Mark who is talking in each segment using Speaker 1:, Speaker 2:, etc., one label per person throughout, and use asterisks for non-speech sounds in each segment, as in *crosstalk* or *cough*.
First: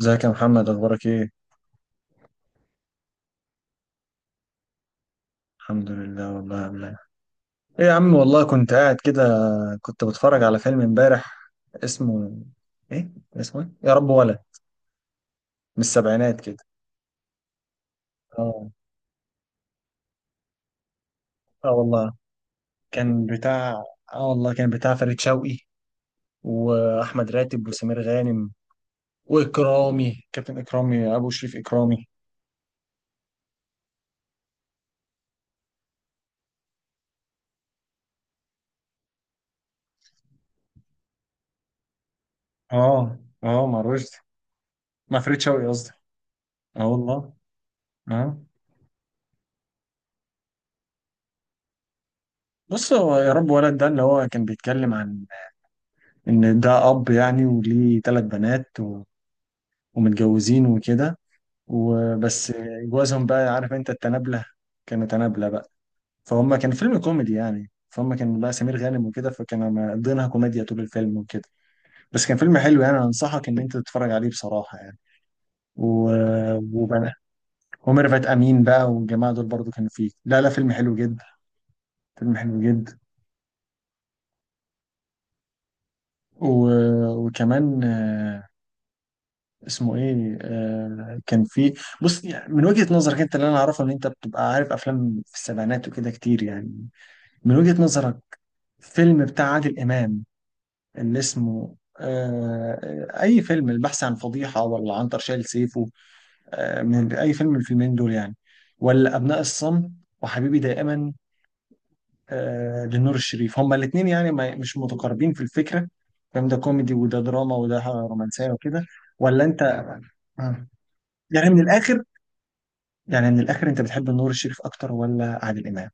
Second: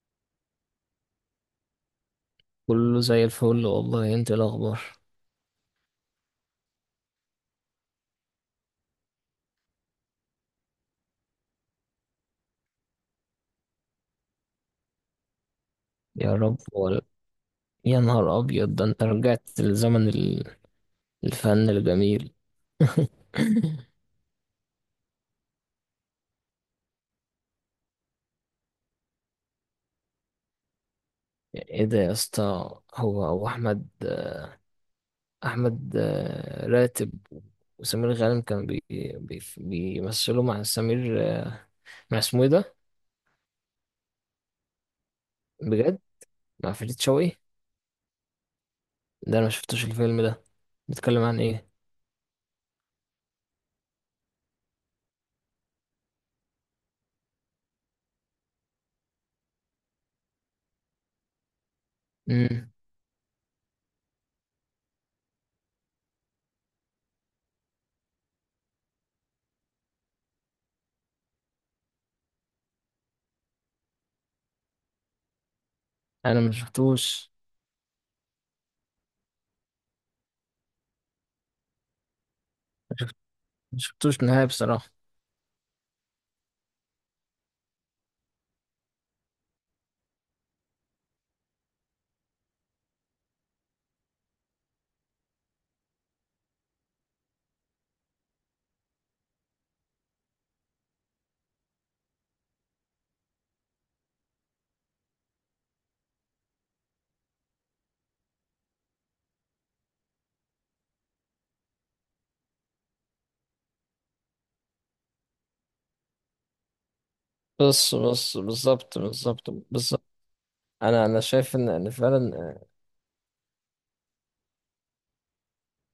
Speaker 1: ازيك يا محمد؟ اخبارك ايه؟
Speaker 2: كله زي الفل والله، انت ايه الاخبار؟
Speaker 1: الحمد لله والله يا عم. ايه يا عم والله، كنت قاعد كده، كنت بتفرج على فيلم امبارح. اسمه، ايه اسمه؟ ايه يا رب ولا؟ من
Speaker 2: يا
Speaker 1: السبعينات
Speaker 2: رب
Speaker 1: كده.
Speaker 2: ولا. يا نهار
Speaker 1: اه
Speaker 2: ابيض! ده انت رجعت لزمن الفن
Speaker 1: اه والله
Speaker 2: الجميل.
Speaker 1: كان
Speaker 2: *laughs*
Speaker 1: بتاع، اه والله كان بتاع فريد شوقي واحمد راتب وسمير غانم واكرامي، كابتن اكرامي ابو شريف
Speaker 2: ايه ده
Speaker 1: اكرامي.
Speaker 2: يا اسطى؟ هو احمد، احمد راتب، وسمير غانم. كان بي بي بيمثلوا مع سمير، مع اسمه ايه ده؟
Speaker 1: اه. اه، مع رشدي، مع فريد شوقي قصدي.
Speaker 2: بجد، مع
Speaker 1: اه
Speaker 2: فريد
Speaker 1: والله.
Speaker 2: شوقي.
Speaker 1: اه.
Speaker 2: ده انا ما شفتوش الفيلم ده، بيتكلم عن ايه؟
Speaker 1: بص، هو يا رب ولد ده اللي هو كان بيتكلم عن ان ده اب يعني وليه ثلاث بنات ومتجوزين وكده، وبس.
Speaker 2: امم.
Speaker 1: جوازهم بقى، عارف انت التنابلة، كانوا تنابلة بقى. فهم كان فيلم كوميدي يعني، فهم كان بقى سمير غانم وكده، فكانوا مقضينها كوميديا طول الفيلم وكده. بس كان فيلم حلو يعني، انا انصحك ان انت تتفرج عليه بصراحة يعني. و...
Speaker 2: انا ما
Speaker 1: وبقى،
Speaker 2: شفتوش،
Speaker 1: وميرفت امين بقى والجماعة دول برضو كانوا فيه. لا لا، فيلم حلو جدا. فيلم حلو جدا.
Speaker 2: نهائي بصراحة.
Speaker 1: و... وكمان. اسمه ايه؟ كان في، بص يعني من وجهة نظرك انت، اللي انا اعرفه ان انت بتبقى عارف افلام في السبعينات وكده كتير يعني. من وجهة نظرك، فيلم بتاع عادل امام اللي اسمه اي فيلم، البحث عن فضيحة ولا عنتر شايل سيفه؟ من اي فيلم من الفيلمين دول يعني؟ ولا ابناء الصمت وحبيبي دائما؟ لنور الشريف. هما الاثنين يعني ما مش متقاربين في الفكرة، فاهم؟ ده كوميدي وده دراما وده
Speaker 2: بس بس،
Speaker 1: رومانسية وكده.
Speaker 2: بالظبط
Speaker 1: ولا
Speaker 2: بالظبط
Speaker 1: انت،
Speaker 2: بالظبط.
Speaker 1: آه.
Speaker 2: انا
Speaker 1: يعني
Speaker 2: شايف
Speaker 1: من
Speaker 2: ان
Speaker 1: الاخر،
Speaker 2: فعلا.
Speaker 1: يعني من الاخر انت بتحب نور الشريف اكتر ولا عادل امام؟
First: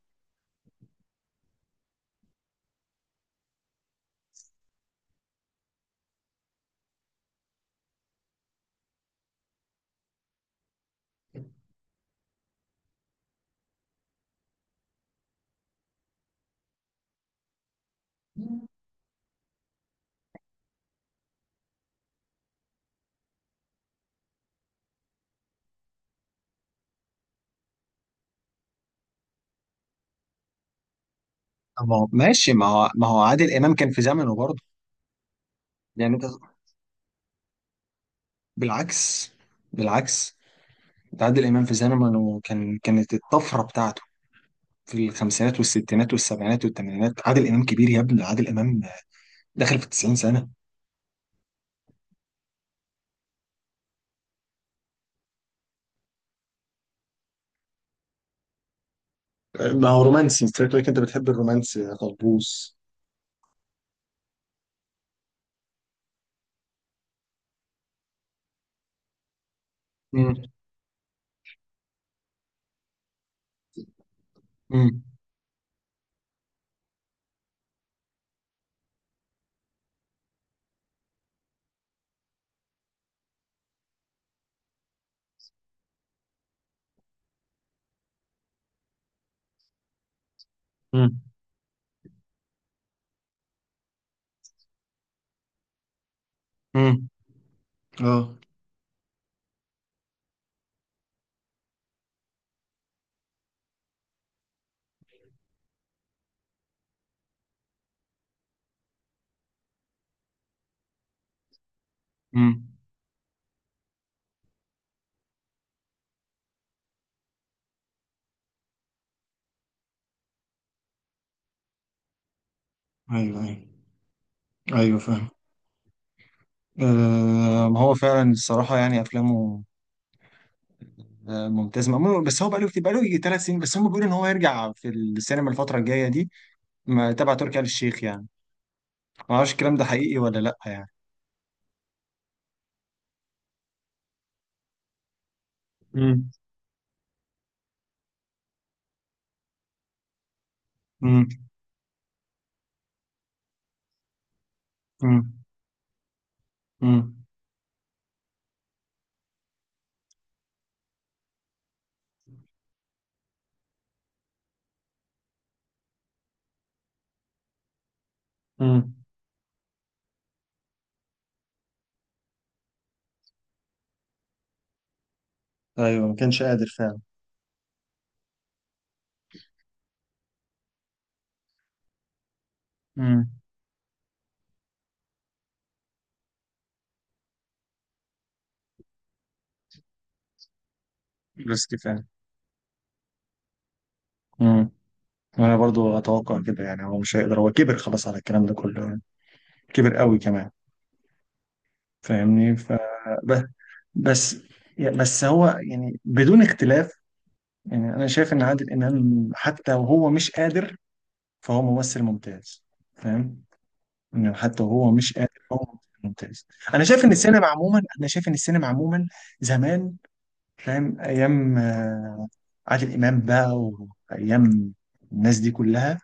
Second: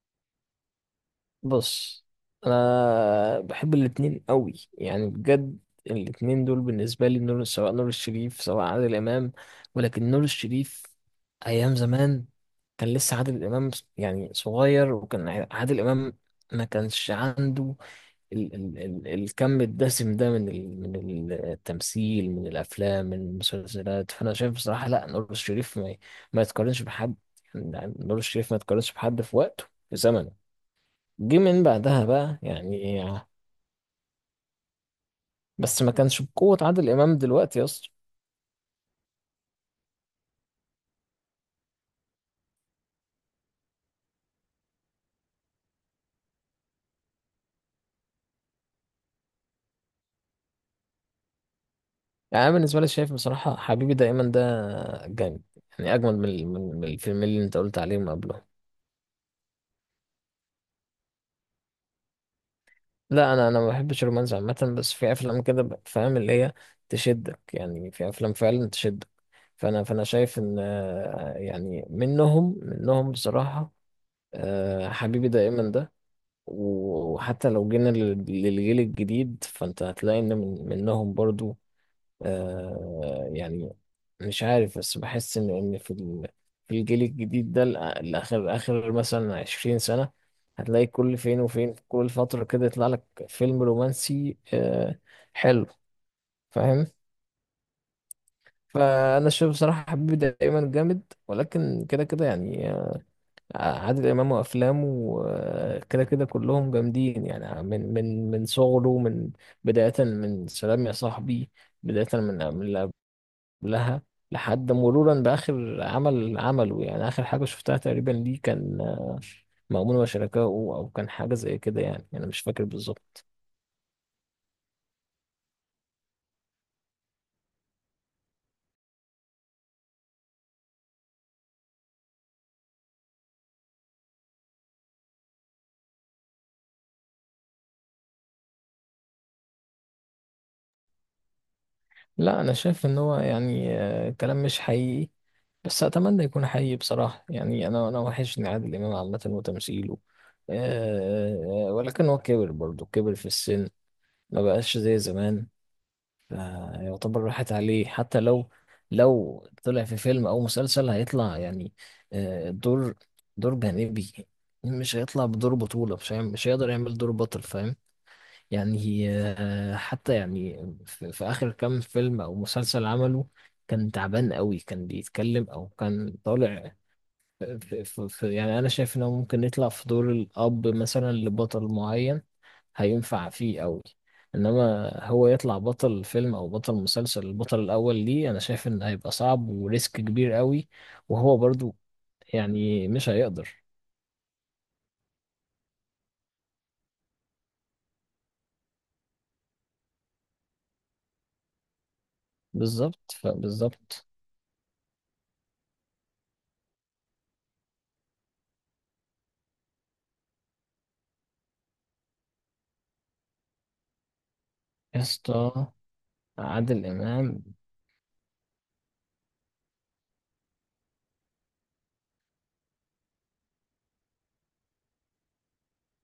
Speaker 2: بص، انا بحب الاتنين قوي يعني، بجد. الاتنين دول بالنسبه لي نور، سواء نور الشريف سواء عادل امام. ولكن نور الشريف، ايام زمان كان لسه عادل امام يعني صغير، وكان عادل امام ما كانش عنده ال ال ال الكم الدسم ده، من التمثيل، من الافلام، من المسلسلات. فانا شايف بصراحه لا، نور الشريف ما يتقارنش بحد. يعني نور الشريف ما يتقارنش بحد في وقته، في زمنه. جه من
Speaker 1: ما
Speaker 2: بعدها
Speaker 1: هو
Speaker 2: بقى
Speaker 1: ماشي، ما هو
Speaker 2: يعني.
Speaker 1: ما هو عادل امام كان في زمنه برضه.
Speaker 2: بس ما
Speaker 1: يعني
Speaker 2: كانش
Speaker 1: انت،
Speaker 2: بقوة عادل إمام دلوقتي يا اسطى.
Speaker 1: بالعكس، بالعكس، ده عادل امام في زمنه كان، كانت الطفره بتاعته في الخمسينات والستينات والسبعينات والثمانينات. عادل امام كبير يا ابني، عادل امام داخل في 90 سنه.
Speaker 2: يعني أنا بالنسبة لي شايف بصراحة حبيبي دايما ده جامد، يعني أجمد من الفيلمين اللي أنت قلت عليهم قبلهم.
Speaker 1: ما هو رومانسي، انت شكلك لك انت بتحب الرومانسي يا طلبوس.
Speaker 2: لا، أنا ما بحبش الرومانس عامة، بس في أفلام كده، فاهم اللي هي تشدك، يعني في أفلام فعلا تشدك. فأنا شايف
Speaker 1: امم.
Speaker 2: إن، يعني منهم، منهم بصراحة،
Speaker 1: امم.
Speaker 2: حبيبي دايما ده. وحتى لو جينا للجيل الجديد، فأنت هتلاقي إن من منهم برضو، يعني. مش عارف، بس بحس إن في في الجيل الجديد ده، الأ- الآخر آخر مثلا 20 سنة هتلاقي كل
Speaker 1: مم.
Speaker 2: فين وفين، كل فترة كده يطلع لك فيلم رومانسي حلو، فاهم.
Speaker 1: امم. اه.
Speaker 2: فأنا شايف بصراحة حبيبي دايما جامد، ولكن كده كده يعني. عادل إمام وأفلامه، كده كده كلهم جامدين. يعني من صغره، بداية من سلام يا صاحبي، بداية من
Speaker 1: امم.
Speaker 2: من لها، لحد مرورا بآخر عمل عمله. يعني آخر حاجة شفتها تقريبا ليه كان مأمون وشركائه، أو كان حاجة زي كده. يعني أنا مش فاكر بالظبط.
Speaker 1: ايوه، ايوه، ايوه، فاهم. آه، ما هو فعلا الصراحه يعني افلامه، ممتاز. مأمون بس هو بقاله كتير، بقاله يجي ثلاث سنين، بس هم بيقولوا ان هو يرجع في السينما الفترة الجاية دي، تبع تركي آل الشيخ يعني. ما اعرفش الكلام ده حقيقي ولا لا يعني.
Speaker 2: لا، أنا شايف إن هو يعني، كلام مش حقيقي، بس أتمنى
Speaker 1: امم.
Speaker 2: يكون حقيقي بصراحة. يعني أنا وحشني عادل إمام عامة، وتمثيله.
Speaker 1: امم.
Speaker 2: ولكن هو كبر برضه، كبر في السن، ما بقاش زي
Speaker 1: امم.
Speaker 2: زمان. يعني يعتبر
Speaker 1: امم.
Speaker 2: راحت عليه. حتى لو طلع في فيلم او مسلسل، هيطلع يعني آه، دور دور جانبي. مش هيطلع بدور بطولة، مش هيقدر يعمل دور بطل، فاهم
Speaker 1: امم.
Speaker 2: يعني. حتى يعني في آخر كام فيلم او مسلسل عمله كان تعبان قوي، كان بيتكلم او
Speaker 1: ايوه، ما
Speaker 2: كان
Speaker 1: كانش قادر
Speaker 2: طالع
Speaker 1: فعلا.
Speaker 2: في, في, في يعني. انا شايف انه ممكن يطلع في دور الاب مثلا لبطل معين، هينفع
Speaker 1: امم.
Speaker 2: فيه قوي. انما هو يطلع بطل فيلم او بطل مسلسل، البطل الاول ليه، انا شايف ان هيبقى صعب وريسك كبير قوي، وهو
Speaker 1: بس
Speaker 2: برضو
Speaker 1: كفايه.
Speaker 2: يعني مش هيقدر.
Speaker 1: امم. انا برضو اتوقع كده، يعني هو مش هيقدر، هو كبر خلاص على الكلام ده كله يعني. كبر قوي كمان. فاهمني؟
Speaker 2: بالظبط،
Speaker 1: ب-
Speaker 2: فبالظبط.
Speaker 1: بس. بس هو يعني بدون اختلاف، يعني انا شايف ان عادل امام حتى وهو مش قادر فهو ممثل ممتاز. فاهم؟ انه حتى وهو
Speaker 2: يا
Speaker 1: مش قادر هو
Speaker 2: اسطى،
Speaker 1: ممثل ممتاز. انا
Speaker 2: عادل
Speaker 1: شايف ان
Speaker 2: امام
Speaker 1: السينما عموما، انا شايف ان السينما عموما زمان، فاهم؟ ايام عادل امام بقى، وايام الناس دي كلها،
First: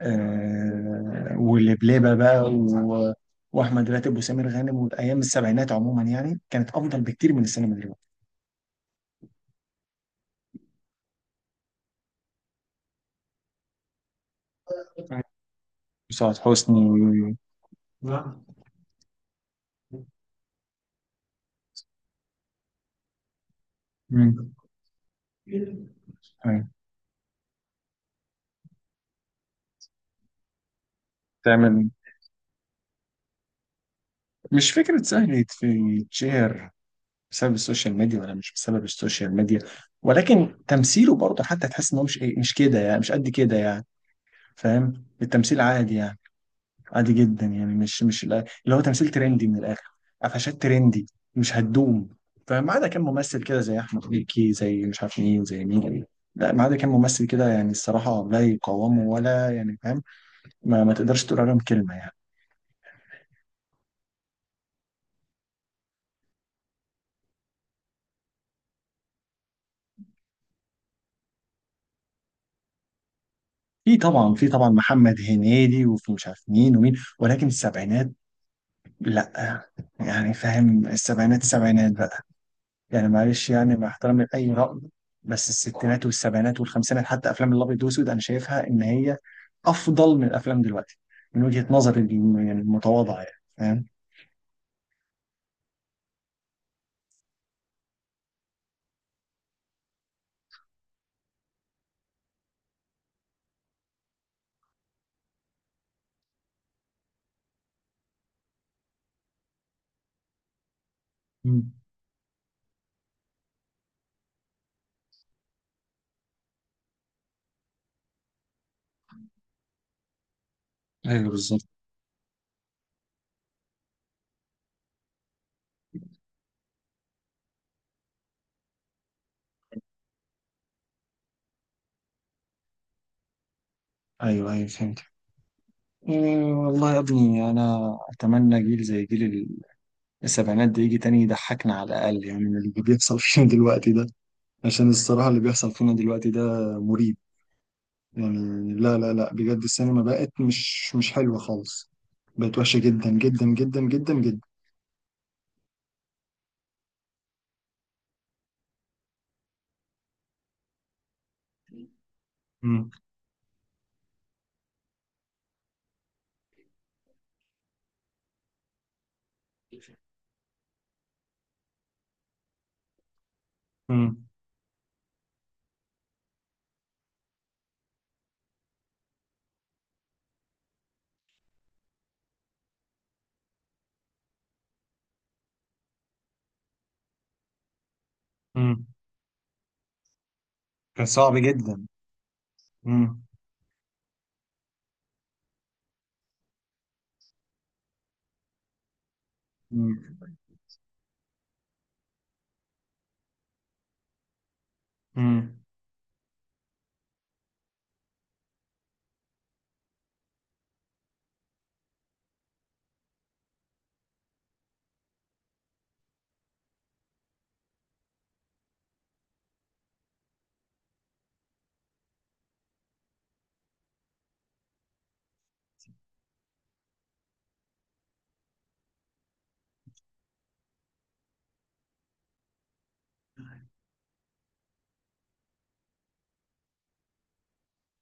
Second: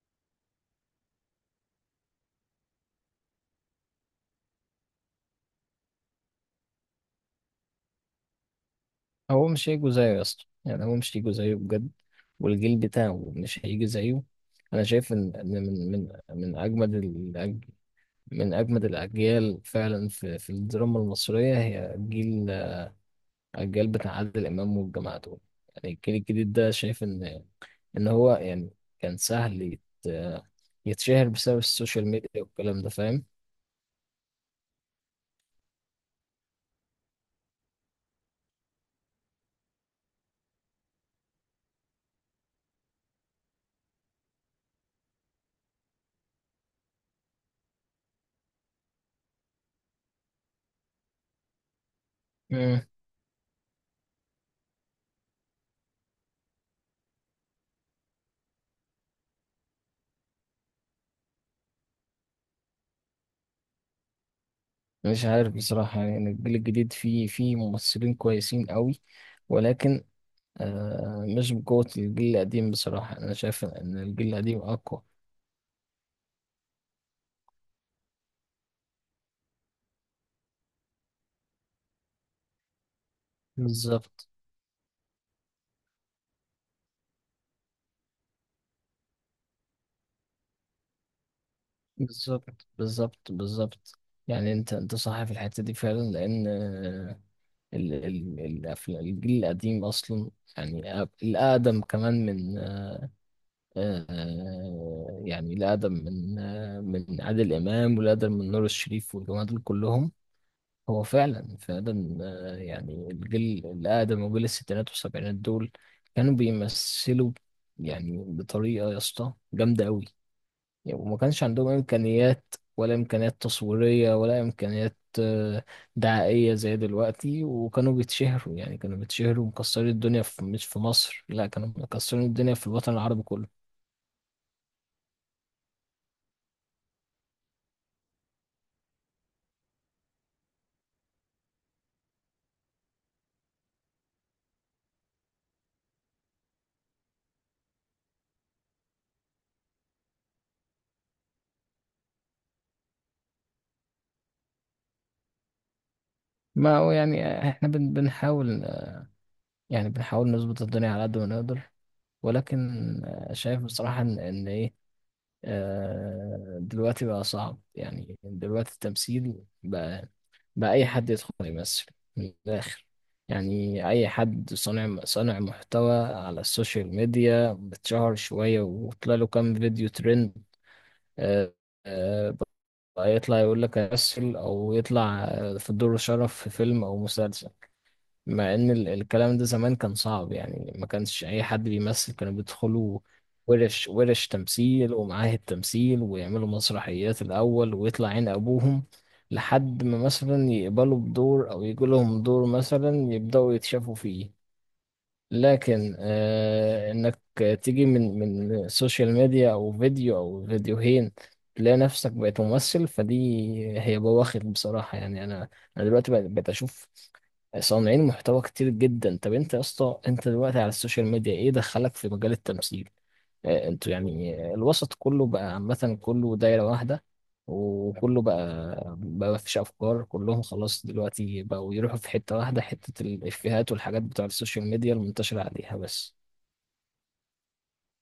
Speaker 1: آه، واللبلبه بقى واحمد راتب وسمير غانم، والايام السبعينات عموما يعني كانت افضل بكتير من السينما دلوقتي.
Speaker 2: هو مش هيجوا زيه يا اسطى، يعني هو مش هيجوا زيه بجد، والجيل بتاعه مش هيجي زيه. انا شايف إن من من
Speaker 1: وسعاد
Speaker 2: من
Speaker 1: حسني
Speaker 2: من اجمد الاجيال فعلا في الدراما المصريه، هي جيل، الجيل بتاع عادل
Speaker 1: مم.
Speaker 2: امام والجماعه دول. يعني الجيل الجديد
Speaker 1: أيوة.
Speaker 2: ده شايف ان هو يعني كان سهل يتشهر بسبب
Speaker 1: تعمل،
Speaker 2: السوشيال ميديا والكلام ده، فاهم.
Speaker 1: مش فكرة سهل يتشهر بسبب السوشيال ميديا ولا مش بسبب السوشيال ميديا، ولكن تمثيله برضه حتى تحس ان هو مش ايه، مش كده يعني، مش قد كده يعني. فاهم؟ التمثيل عادي يعني، عادي جدا يعني، مش اللي هو تمثيل ترندي من الاخر، قفشات ترندي مش هتدوم. فما
Speaker 2: مم.
Speaker 1: عدا كان ممثل كده زي احمد مكي، زي مش عارف مين، زي مين. لا، ما عدا كان ممثل كده يعني، الصراحه لا يقاومه ولا يعني. فاهم؟ ما تقدرش تقول عليهم كلمه يعني.
Speaker 2: مش عارف بصراحه، يعني الجيل الجديد فيه ممثلين كويسين قوي، ولكن مش بقوه الجيل القديم بصراحه. انا شايف
Speaker 1: في
Speaker 2: ان الجيل
Speaker 1: طبعا، في
Speaker 2: القديم
Speaker 1: طبعا
Speaker 2: اقوى.
Speaker 1: محمد هنيدي وفي مش عارف مين ومين، ولكن السبعينات لا. يعني فاهم؟ السبعينات، السبعينات بقى، يعني معلش يعني، مع احترامي
Speaker 2: بالظبط
Speaker 1: لأي رأي، بس الستينات والسبعينات والخمسينات حتى أفلام الأبيض والأسود، أنا شايفها إن هي أفضل من الأفلام دلوقتي، من وجهة نظري يعني
Speaker 2: بالظبط بالظبط
Speaker 1: المتواضعة يعني، فاهم؟
Speaker 2: بالظبط. يعني انت صح في الحته دي فعلا، لان ال ال الأفلام الجيل القديم أصلا، يعني الأقدم كمان، من يعني الأقدم من، من عادل إمام، والأقدم من نور الشريف والجماعة دول كلهم، هو فعلا
Speaker 1: مم.
Speaker 2: فعلا، يعني الجيل الأقدم وجيل الستينات والسبعينات دول كانوا بيمثلوا يعني بطريقة يا اسطى جامدة أوي. يعني وما
Speaker 1: ايوه،
Speaker 2: كانش
Speaker 1: بالظبط.
Speaker 2: عندهم إمكانيات، ولا إمكانيات تصويرية، ولا إمكانيات دعائية زي دلوقتي، وكانوا بيتشهروا، يعني كانوا بيتشهروا مكسرين الدنيا في، مش في مصر لا، كانوا مكسرين الدنيا في الوطن العربي كله.
Speaker 1: أيوه، أيوه، فهمت. إيه والله يا ابني، أنا أتمنى جيل زي جيل ال-، السبعينات ده يجي تاني يضحكنا على الأقل يعني من اللي بيحصل *laughs* فينا دلوقتي ده. عشان الصراحة اللي بيحصل فينا دلوقتي ده مريب يعني. لا لا لا، بجد السينما بقت مش، مش حلوة خالص، بقت وحشة جدا جدا جدا جدا جدا.
Speaker 2: ما هو يعني احنا بنحاول، يعني بنحاول نظبط الدنيا على قد ما نقدر. ولكن
Speaker 1: مم.
Speaker 2: شايف بصراحة إن إيه، دلوقتي بقى صعب يعني. دلوقتي التمثيل بقى، اي حد يدخل يمثل، من الاخر. يعني اي
Speaker 1: مم.
Speaker 2: حد صانع محتوى على السوشيال ميديا، بتشهر شويه وطلع له كام فيديو ترند، آه، آه، بقى يطلع يقول لك امثل، او يطلع في دور شرف في فيلم او مسلسل. مع ان
Speaker 1: مم.
Speaker 2: الكلام ده زمان كان صعب يعني، ما
Speaker 1: كان
Speaker 2: كانش
Speaker 1: صعب
Speaker 2: اي حد
Speaker 1: جدا.
Speaker 2: بيمثل. كانوا بيدخلوا
Speaker 1: مم.
Speaker 2: ورش ورش تمثيل ومعاهد تمثيل، ويعملوا مسرحيات الاول، ويطلع عين ابوهم لحد ما
Speaker 1: مم.
Speaker 2: مثلا يقبلوا بدور او يجي لهم دور، مثلا يبداوا يتشافوا فيه.
Speaker 1: مم.
Speaker 2: لكن انك تيجي من سوشيال ميديا او فيديو او فيديوهين، تلاقي نفسك بقيت ممثل، فدي هي بواخر بصراحة. يعني انا دلوقتي بقيت اشوف صانعين محتوى كتير جدا. طب انت يا اسطى، انت دلوقتي على السوشيال ميديا، ايه دخلك في مجال التمثيل؟ انتوا يعني، الوسط كله بقى عامة، كله دايرة واحدة، وكله بقى مفيش أفكار. كلهم خلاص دلوقتي بقوا يروحوا في حتة واحدة، حتة الإفيهات والحاجات بتوع السوشيال ميديا المنتشرة عليها بس.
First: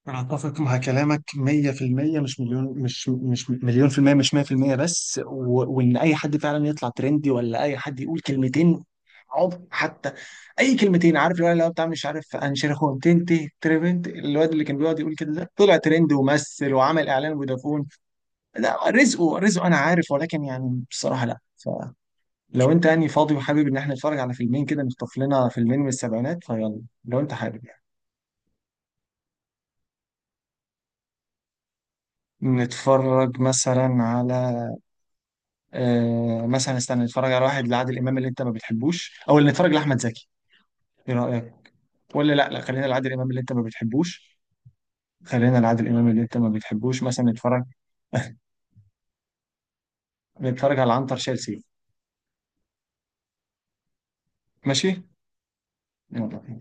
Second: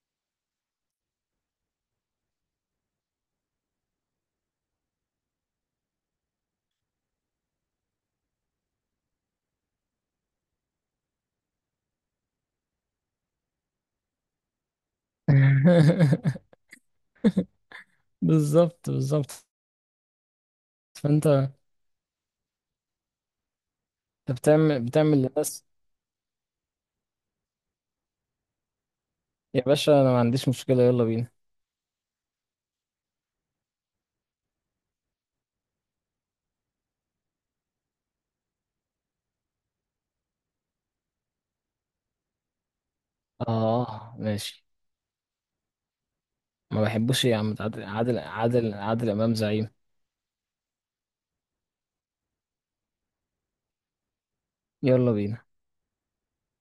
Speaker 1: أنا أتفق مع كلامك 100%، مش مليون، مش مليون في المية، مش 100% بس، وإن أي حد فعلا يطلع ترندي ولا أي حد يقول كلمتين، عض حتى، أي كلمتين. عارف الولد اللي هو بتاع مش عارف أنشر، هو تنتي تريفنت، الواد اللي كان بيقعد يقول كده، ده طلع ترند
Speaker 2: *laughs*
Speaker 1: ومثل وعمل إعلان فودافون. لا،
Speaker 2: بالظبط
Speaker 1: رزقه
Speaker 2: بالظبط.
Speaker 1: رزقه انا عارف، ولكن يعني بصراحه لا.
Speaker 2: فانت،
Speaker 1: فلو انت يعني فاضي وحابب ان احنا نتفرج على فيلمين كده، نخطف
Speaker 2: بتعمل
Speaker 1: لنا
Speaker 2: للناس.
Speaker 1: فيلمين من السبعينات، فيلا لو انت حابب يعني.
Speaker 2: يا باشا انا ما عنديش مشكلة، يلا بينا.
Speaker 1: نتفرج مثلا على، مثلا استنى، نتفرج على واحد لعادل امام اللي انت ما بتحبوش، او اللي نتفرج لاحمد زكي. ايه رايك؟ ولا لا لا، خلينا لعادل امام اللي انت ما
Speaker 2: آه،
Speaker 1: بتحبوش.
Speaker 2: ماشي.
Speaker 1: خلينا لعادل امام اللي انت ما
Speaker 2: ما
Speaker 1: بتحبوش،
Speaker 2: بحبوش
Speaker 1: مثلا
Speaker 2: يا عم،
Speaker 1: نتفرج،
Speaker 2: عادل عادل عادل عادل إمام زعيم.
Speaker 1: نتفرج على عنتر شال سيف. ماشي،
Speaker 2: يلا بينا.
Speaker 1: يلا بينا.